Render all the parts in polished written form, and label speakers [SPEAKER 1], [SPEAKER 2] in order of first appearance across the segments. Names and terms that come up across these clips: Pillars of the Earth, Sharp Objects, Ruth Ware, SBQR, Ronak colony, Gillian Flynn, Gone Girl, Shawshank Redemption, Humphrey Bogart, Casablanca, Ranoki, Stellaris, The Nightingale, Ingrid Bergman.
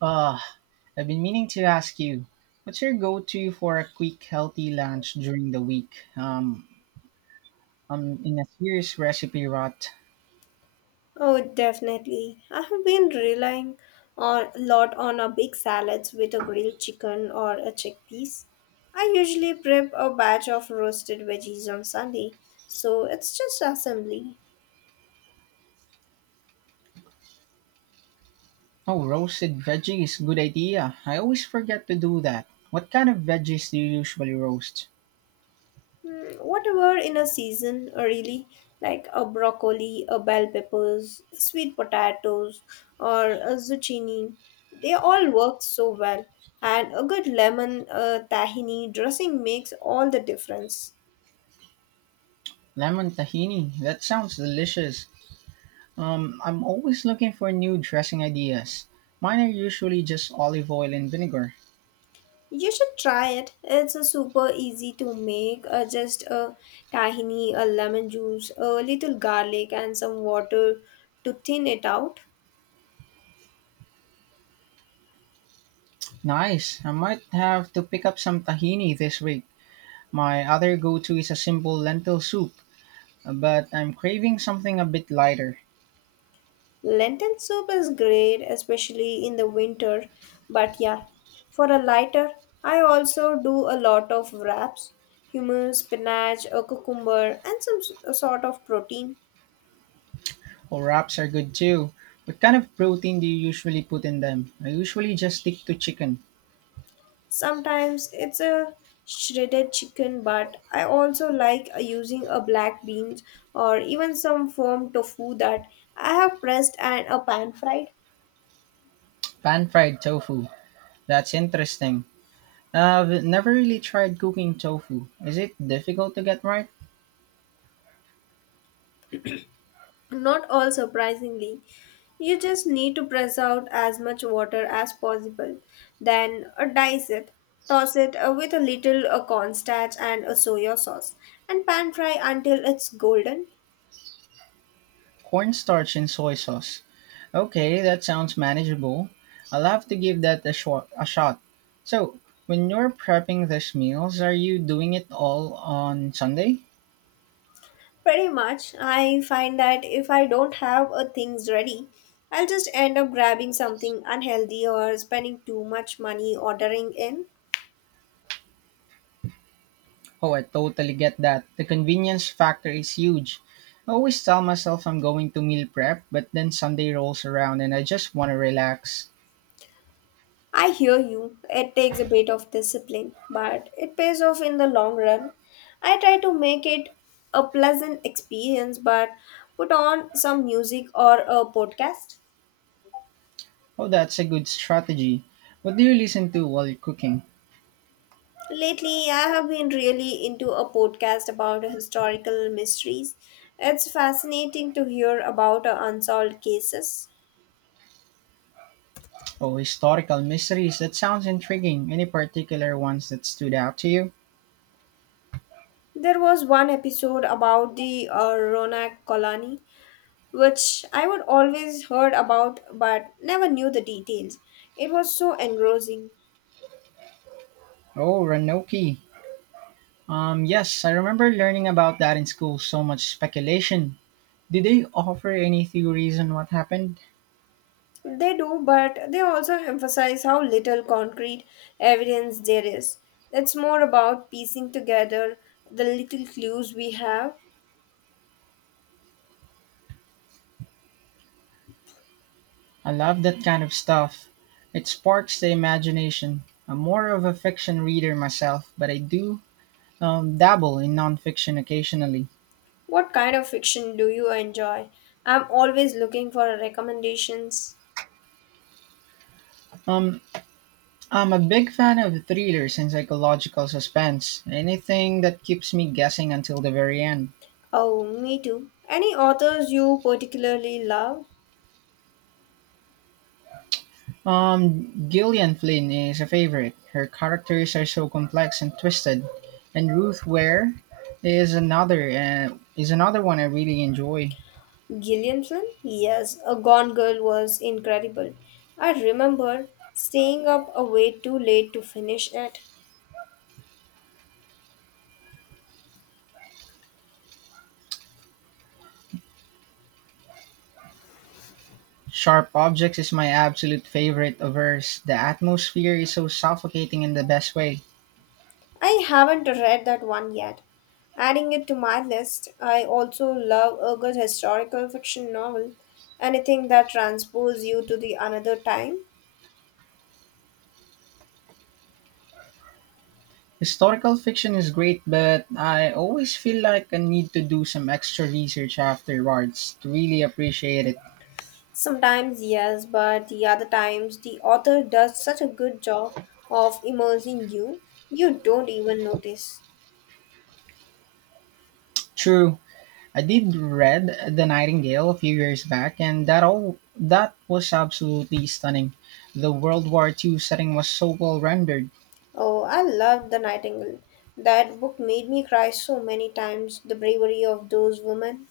[SPEAKER 1] Ah, I've been meaning to ask you, what's your go-to for a quick healthy lunch during the week? I'm in a serious recipe rut.
[SPEAKER 2] Oh, definitely. I have been relying on a lot on a big salads with a grilled chicken or a chickpeas. I usually prep a batch of roasted veggies on Sunday, so it's just assembly.
[SPEAKER 1] Oh, roasted veggies, good idea. I always forget to do that. What kind of veggies do you usually roast?
[SPEAKER 2] Whatever in a season, really, like a broccoli, a bell peppers, sweet potatoes, or a zucchini, they all work so well. And a good lemon tahini dressing makes all the difference.
[SPEAKER 1] Lemon tahini, that sounds delicious. I'm always looking for new dressing ideas. Mine are usually just olive oil and vinegar.
[SPEAKER 2] You should try it. It's a super easy to make. Just a tahini, a lemon juice, a little garlic, and some water to thin it out.
[SPEAKER 1] Nice. I might have to pick up some tahini this week. My other go to is a simple lentil soup, but I'm craving something a bit lighter.
[SPEAKER 2] Lentil soup is great, especially in the winter. But yeah, for a lighter, I also do a lot of wraps, hummus, spinach, a cucumber, and sort of protein.
[SPEAKER 1] Oh, wraps are good too. What kind of protein do you usually put in them? I usually just stick to chicken.
[SPEAKER 2] Sometimes it's a shredded chicken, but I also like using a black beans or even some firm tofu that I have pressed and a pan fried.
[SPEAKER 1] Pan fried tofu. That's interesting. I've never really tried cooking tofu. Is it difficult to get right?
[SPEAKER 2] Not all surprisingly. You just need to press out as much water as possible, then dice it. Toss it with a little cornstarch and a soya sauce and pan fry until it's golden.
[SPEAKER 1] Cornstarch and soy sauce. Okay, that sounds manageable. I'll have to give that a shot. So, when you're prepping these meals, are you doing it all on Sunday?
[SPEAKER 2] Pretty much, I find that if I don't have a things ready, I'll just end up grabbing something unhealthy or spending too much money ordering in.
[SPEAKER 1] Oh, I totally get that. The convenience factor is huge. I always tell myself I'm going to meal prep, but then Sunday rolls around and I just want to relax.
[SPEAKER 2] I hear you, it takes a bit of discipline, but it pays off in the long run. I try to make it a pleasant experience, but put on some music or a podcast.
[SPEAKER 1] Oh, that's a good strategy. What do you listen to while you're cooking?
[SPEAKER 2] Lately, I have been really into a podcast about historical mysteries. It's fascinating to hear about unsolved cases.
[SPEAKER 1] Oh, historical mysteries. That sounds intriguing. Any particular ones that stood out to you?
[SPEAKER 2] There was one episode about the Ronak colony, which I would always heard about but never knew the details. It was so engrossing.
[SPEAKER 1] Oh, Ranoki. Yes, I remember learning about that in school. So much speculation. Did they offer any theories on what happened?
[SPEAKER 2] They do, but they also emphasize how little concrete evidence there is. It's more about piecing together the little clues we have.
[SPEAKER 1] I love that kind of stuff. It sparks the imagination. I'm more of a fiction reader myself, but I do dabble in nonfiction occasionally.
[SPEAKER 2] What kind of fiction do you enjoy? I'm always looking for recommendations.
[SPEAKER 1] Um, I'm a big fan of thrillers and psychological suspense, anything that keeps me guessing until the very end.
[SPEAKER 2] Oh, me too. Any authors you particularly love?
[SPEAKER 1] Gillian Flynn is a favorite. Her characters are so complex and twisted, and Ruth Ware is another one I really enjoy.
[SPEAKER 2] Gillian Flynn? Yes, A Gone Girl was incredible. I remember staying up way too late to finish it.
[SPEAKER 1] Sharp Objects is my absolute favorite of hers. The atmosphere is so suffocating in the best way.
[SPEAKER 2] I haven't read that one yet. Adding it to my list, I also love a good historical fiction novel. Anything that transposes you to the another time?
[SPEAKER 1] Historical fiction is great, but I always feel like I need to do some extra research afterwards to really appreciate it.
[SPEAKER 2] Sometimes, yes, but the other times the author does such a good job of immersing you, you don't even notice.
[SPEAKER 1] True, I did read The Nightingale a few years back, and that was absolutely stunning. The World War Two setting was so well rendered.
[SPEAKER 2] Oh, I loved The Nightingale. That book made me cry so many times, the bravery of those women.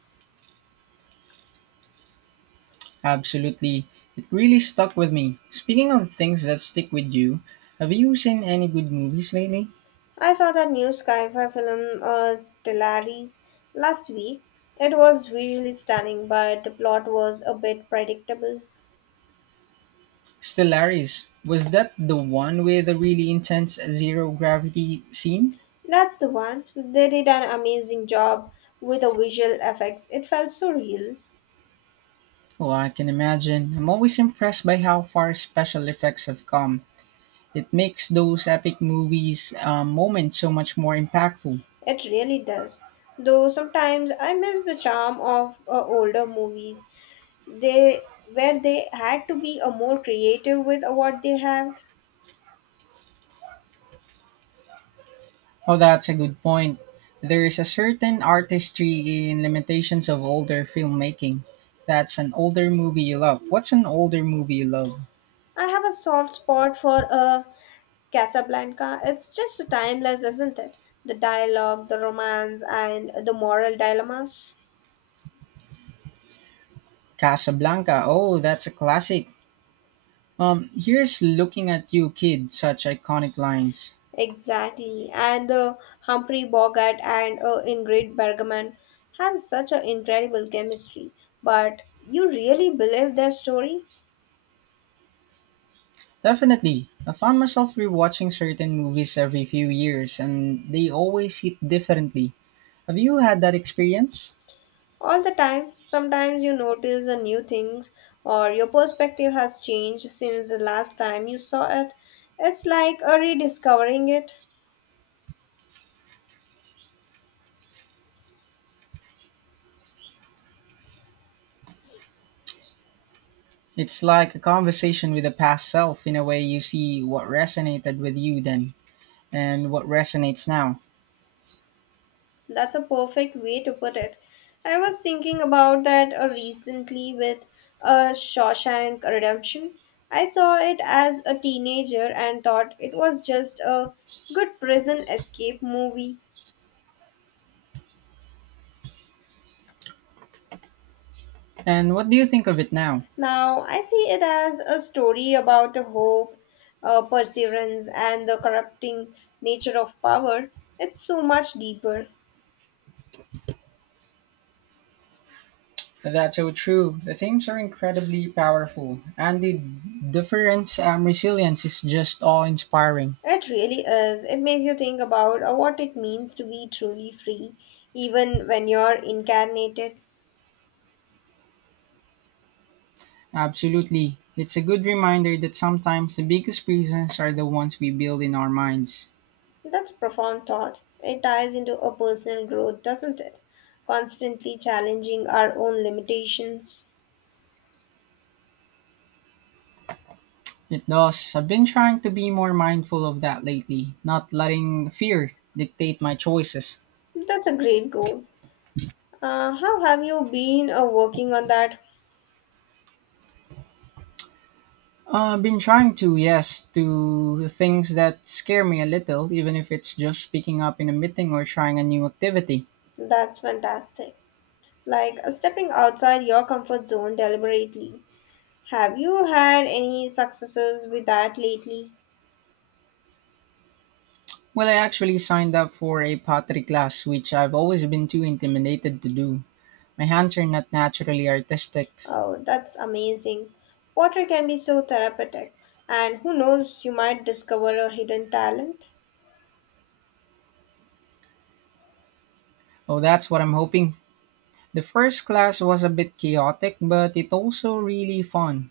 [SPEAKER 1] Absolutely. It really stuck with me. Speaking of things that stick with you, have you seen any good movies lately?
[SPEAKER 2] I saw that new sci-fi film, Stellaris, last week. It was visually stunning, but the plot was a bit predictable.
[SPEAKER 1] Stellaris. Was that the one with the really intense zero gravity scene?
[SPEAKER 2] That's the one. They did an amazing job with the visual effects. It felt so real.
[SPEAKER 1] Oh, I can imagine. I'm always impressed by how far special effects have come. It makes those epic movies moments so much more impactful.
[SPEAKER 2] It really does. Though sometimes I miss the charm of older movies. They Where they had to be a more creative with what they have.
[SPEAKER 1] Oh, that's a good point. There is a certain artistry in limitations of older filmmaking. That's an older movie you love. What's an older movie you love?
[SPEAKER 2] I have a soft spot for Casablanca. It's just timeless, isn't it? The dialogue, the romance, and the moral dilemmas.
[SPEAKER 1] Casablanca. Oh, that's a classic. Here's looking at you, kid. Such iconic lines.
[SPEAKER 2] Exactly. And Humphrey Bogart and Ingrid Bergman have such an incredible chemistry. But you really believe their story?
[SPEAKER 1] Definitely. I find myself rewatching certain movies every few years, and they always hit differently. Have you had that experience?
[SPEAKER 2] All the time, sometimes you notice the new things or your perspective has changed since the last time you saw it. It's like a rediscovering it.
[SPEAKER 1] It's like a conversation with the past self in a way you see what resonated with you then, and what resonates now.
[SPEAKER 2] That's a perfect way to put it. I was thinking about that recently with Shawshank Redemption. I saw it as a teenager and thought it was just a good prison escape movie.
[SPEAKER 1] And what do you think of it now?
[SPEAKER 2] Now, I see it as a story about the hope, perseverance, and the corrupting nature of power. It's so much deeper.
[SPEAKER 1] That's so true. The themes are incredibly powerful, and the difference resilience is just awe inspiring.
[SPEAKER 2] It really is. It makes you think about what it means to be truly free, even when you're incarnated.
[SPEAKER 1] Absolutely. It's a good reminder that sometimes the biggest reasons are the ones we build in our minds.
[SPEAKER 2] That's a profound thought. It ties into a personal growth, doesn't it? Constantly challenging our own limitations.
[SPEAKER 1] It does. I've been trying to be more mindful of that lately, not letting fear dictate my choices.
[SPEAKER 2] That's a great goal. How have you been working on that?
[SPEAKER 1] Been trying to, yes, to things that scare me a little, even if it's just speaking up in a meeting or trying a new activity.
[SPEAKER 2] That's fantastic. Like stepping outside your comfort zone deliberately. Have you had any successes with that lately?
[SPEAKER 1] Well, I actually signed up for a pottery class, which I've always been too intimidated to do. My hands are not naturally artistic.
[SPEAKER 2] Oh, that's amazing. Pottery can be so therapeutic, and who knows, you might discover a hidden talent.
[SPEAKER 1] Oh, that's what I'm hoping. The first class was a bit chaotic, but it also really fun.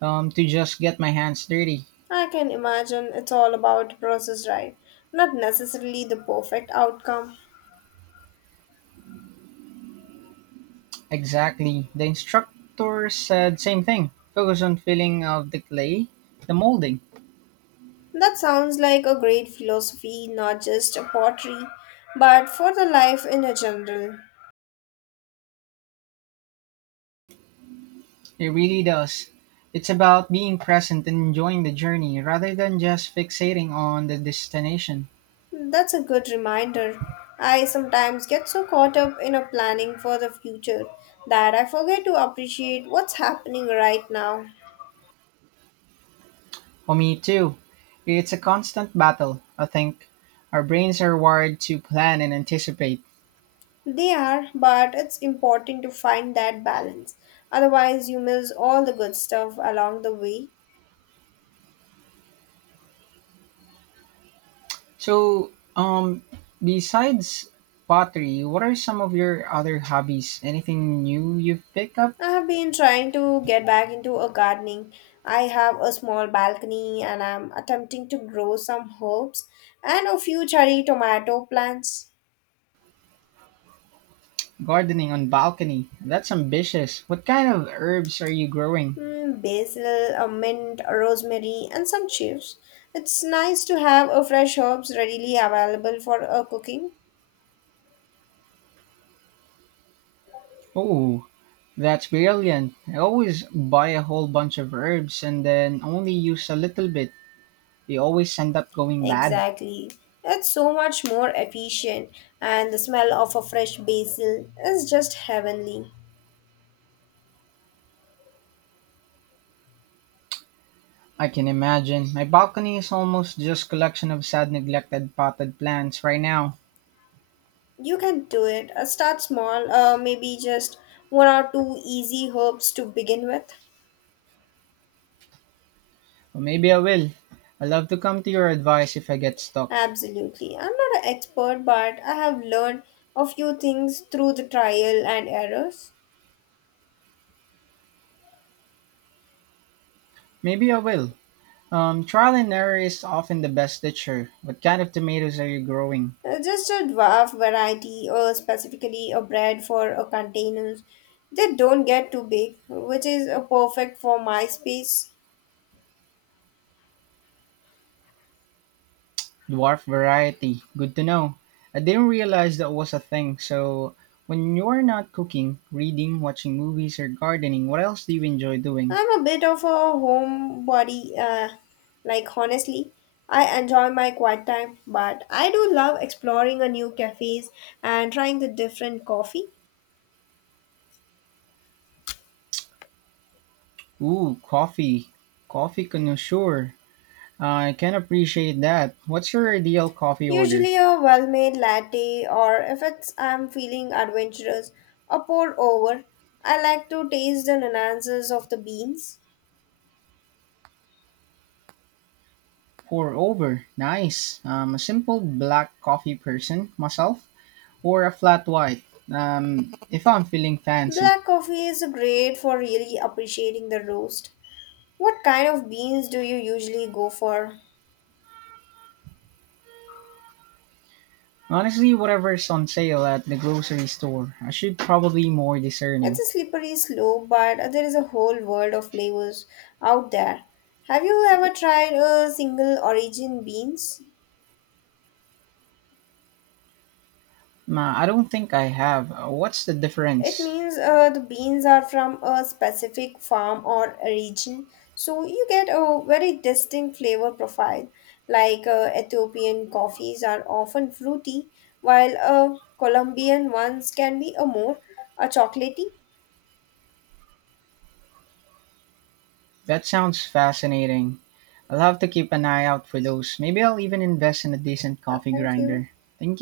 [SPEAKER 1] To just get my hands dirty.
[SPEAKER 2] I can imagine it's all about the process, right? Not necessarily the perfect outcome.
[SPEAKER 1] Exactly. The instructor said same thing. Focus on feeling of the clay, the molding.
[SPEAKER 2] That sounds like a great philosophy, not just a pottery, but for the life in a general.
[SPEAKER 1] It really does. It's about being present and enjoying the journey rather than just fixating on the destination.
[SPEAKER 2] That's a good reminder. I sometimes get so caught up in a planning for the future that I forget to appreciate what's happening right now.
[SPEAKER 1] For me, too, it's a constant battle, I think. Our brains are wired to plan and anticipate.
[SPEAKER 2] They are, but it's important to find that balance. Otherwise, you miss all the good stuff along the way.
[SPEAKER 1] So, besides pottery, what are some of your other hobbies? Anything new you've picked up?
[SPEAKER 2] I have been trying to get back into a gardening. I have a small balcony and I'm attempting to grow some herbs and a few cherry tomato plants.
[SPEAKER 1] Gardening on balcony. That's ambitious. What kind of herbs are you growing?
[SPEAKER 2] Mm, basil, mint, rosemary, and some chives. It's nice to have a fresh herbs readily available for cooking.
[SPEAKER 1] Oh, that's brilliant. I always buy a whole bunch of herbs and then only use a little bit. They always end up going bad.
[SPEAKER 2] Exactly. It's so much more efficient, and the smell of a fresh basil is just heavenly.
[SPEAKER 1] I can imagine. My balcony is almost just collection of sad neglected potted plants right now.
[SPEAKER 2] You can do it. Start small, maybe just one or two easy herbs to begin with.
[SPEAKER 1] Or maybe I will. I love to come to your advice if I get stuck.
[SPEAKER 2] Absolutely. I'm not an expert, but I have learned a few things through the trial and errors.
[SPEAKER 1] Maybe I will. Trial and error is often the best teacher. What kind of tomatoes are you growing?
[SPEAKER 2] Just a dwarf variety or specifically a bread for a containers. They don't get too big, which is perfect for my space.
[SPEAKER 1] Dwarf variety. Good to know. I didn't realize that was a thing. So, when you're not cooking, reading, watching movies, or gardening, what else do you enjoy doing?
[SPEAKER 2] I'm a bit of a homebody, like honestly. I enjoy my quiet time, but I do love exploring a new cafes and trying the different coffee.
[SPEAKER 1] Ooh, coffee. Coffee connoisseur. I can appreciate that. What's your ideal coffee order?
[SPEAKER 2] Usually a well-made latte or if it's I'm feeling adventurous, a pour over. I like to taste the nuances of the beans.
[SPEAKER 1] Pour over. Nice. A simple black coffee person, myself, or a flat white. If I'm feeling fancy.
[SPEAKER 2] Black coffee is great for really appreciating the roast. What kind of beans do you usually go for?
[SPEAKER 1] Honestly, whatever's on sale at the grocery store. I should probably be more
[SPEAKER 2] It's
[SPEAKER 1] discerning.
[SPEAKER 2] a slippery slope, but there is a whole world of flavors out there. Have you ever tried a single origin beans?
[SPEAKER 1] Ma, I don't think I have. What's the
[SPEAKER 2] It
[SPEAKER 1] difference?
[SPEAKER 2] means the beans are from a specific farm or a region, so you get a very distinct flavor profile. Like Ethiopian coffees are often fruity, while Colombian ones can be a more a chocolatey.
[SPEAKER 1] That sounds fascinating. I'll have to keep an eye out for those. Maybe I'll even invest in a decent
[SPEAKER 2] Yeah,
[SPEAKER 1] coffee
[SPEAKER 2] thank you.
[SPEAKER 1] grinder. Thank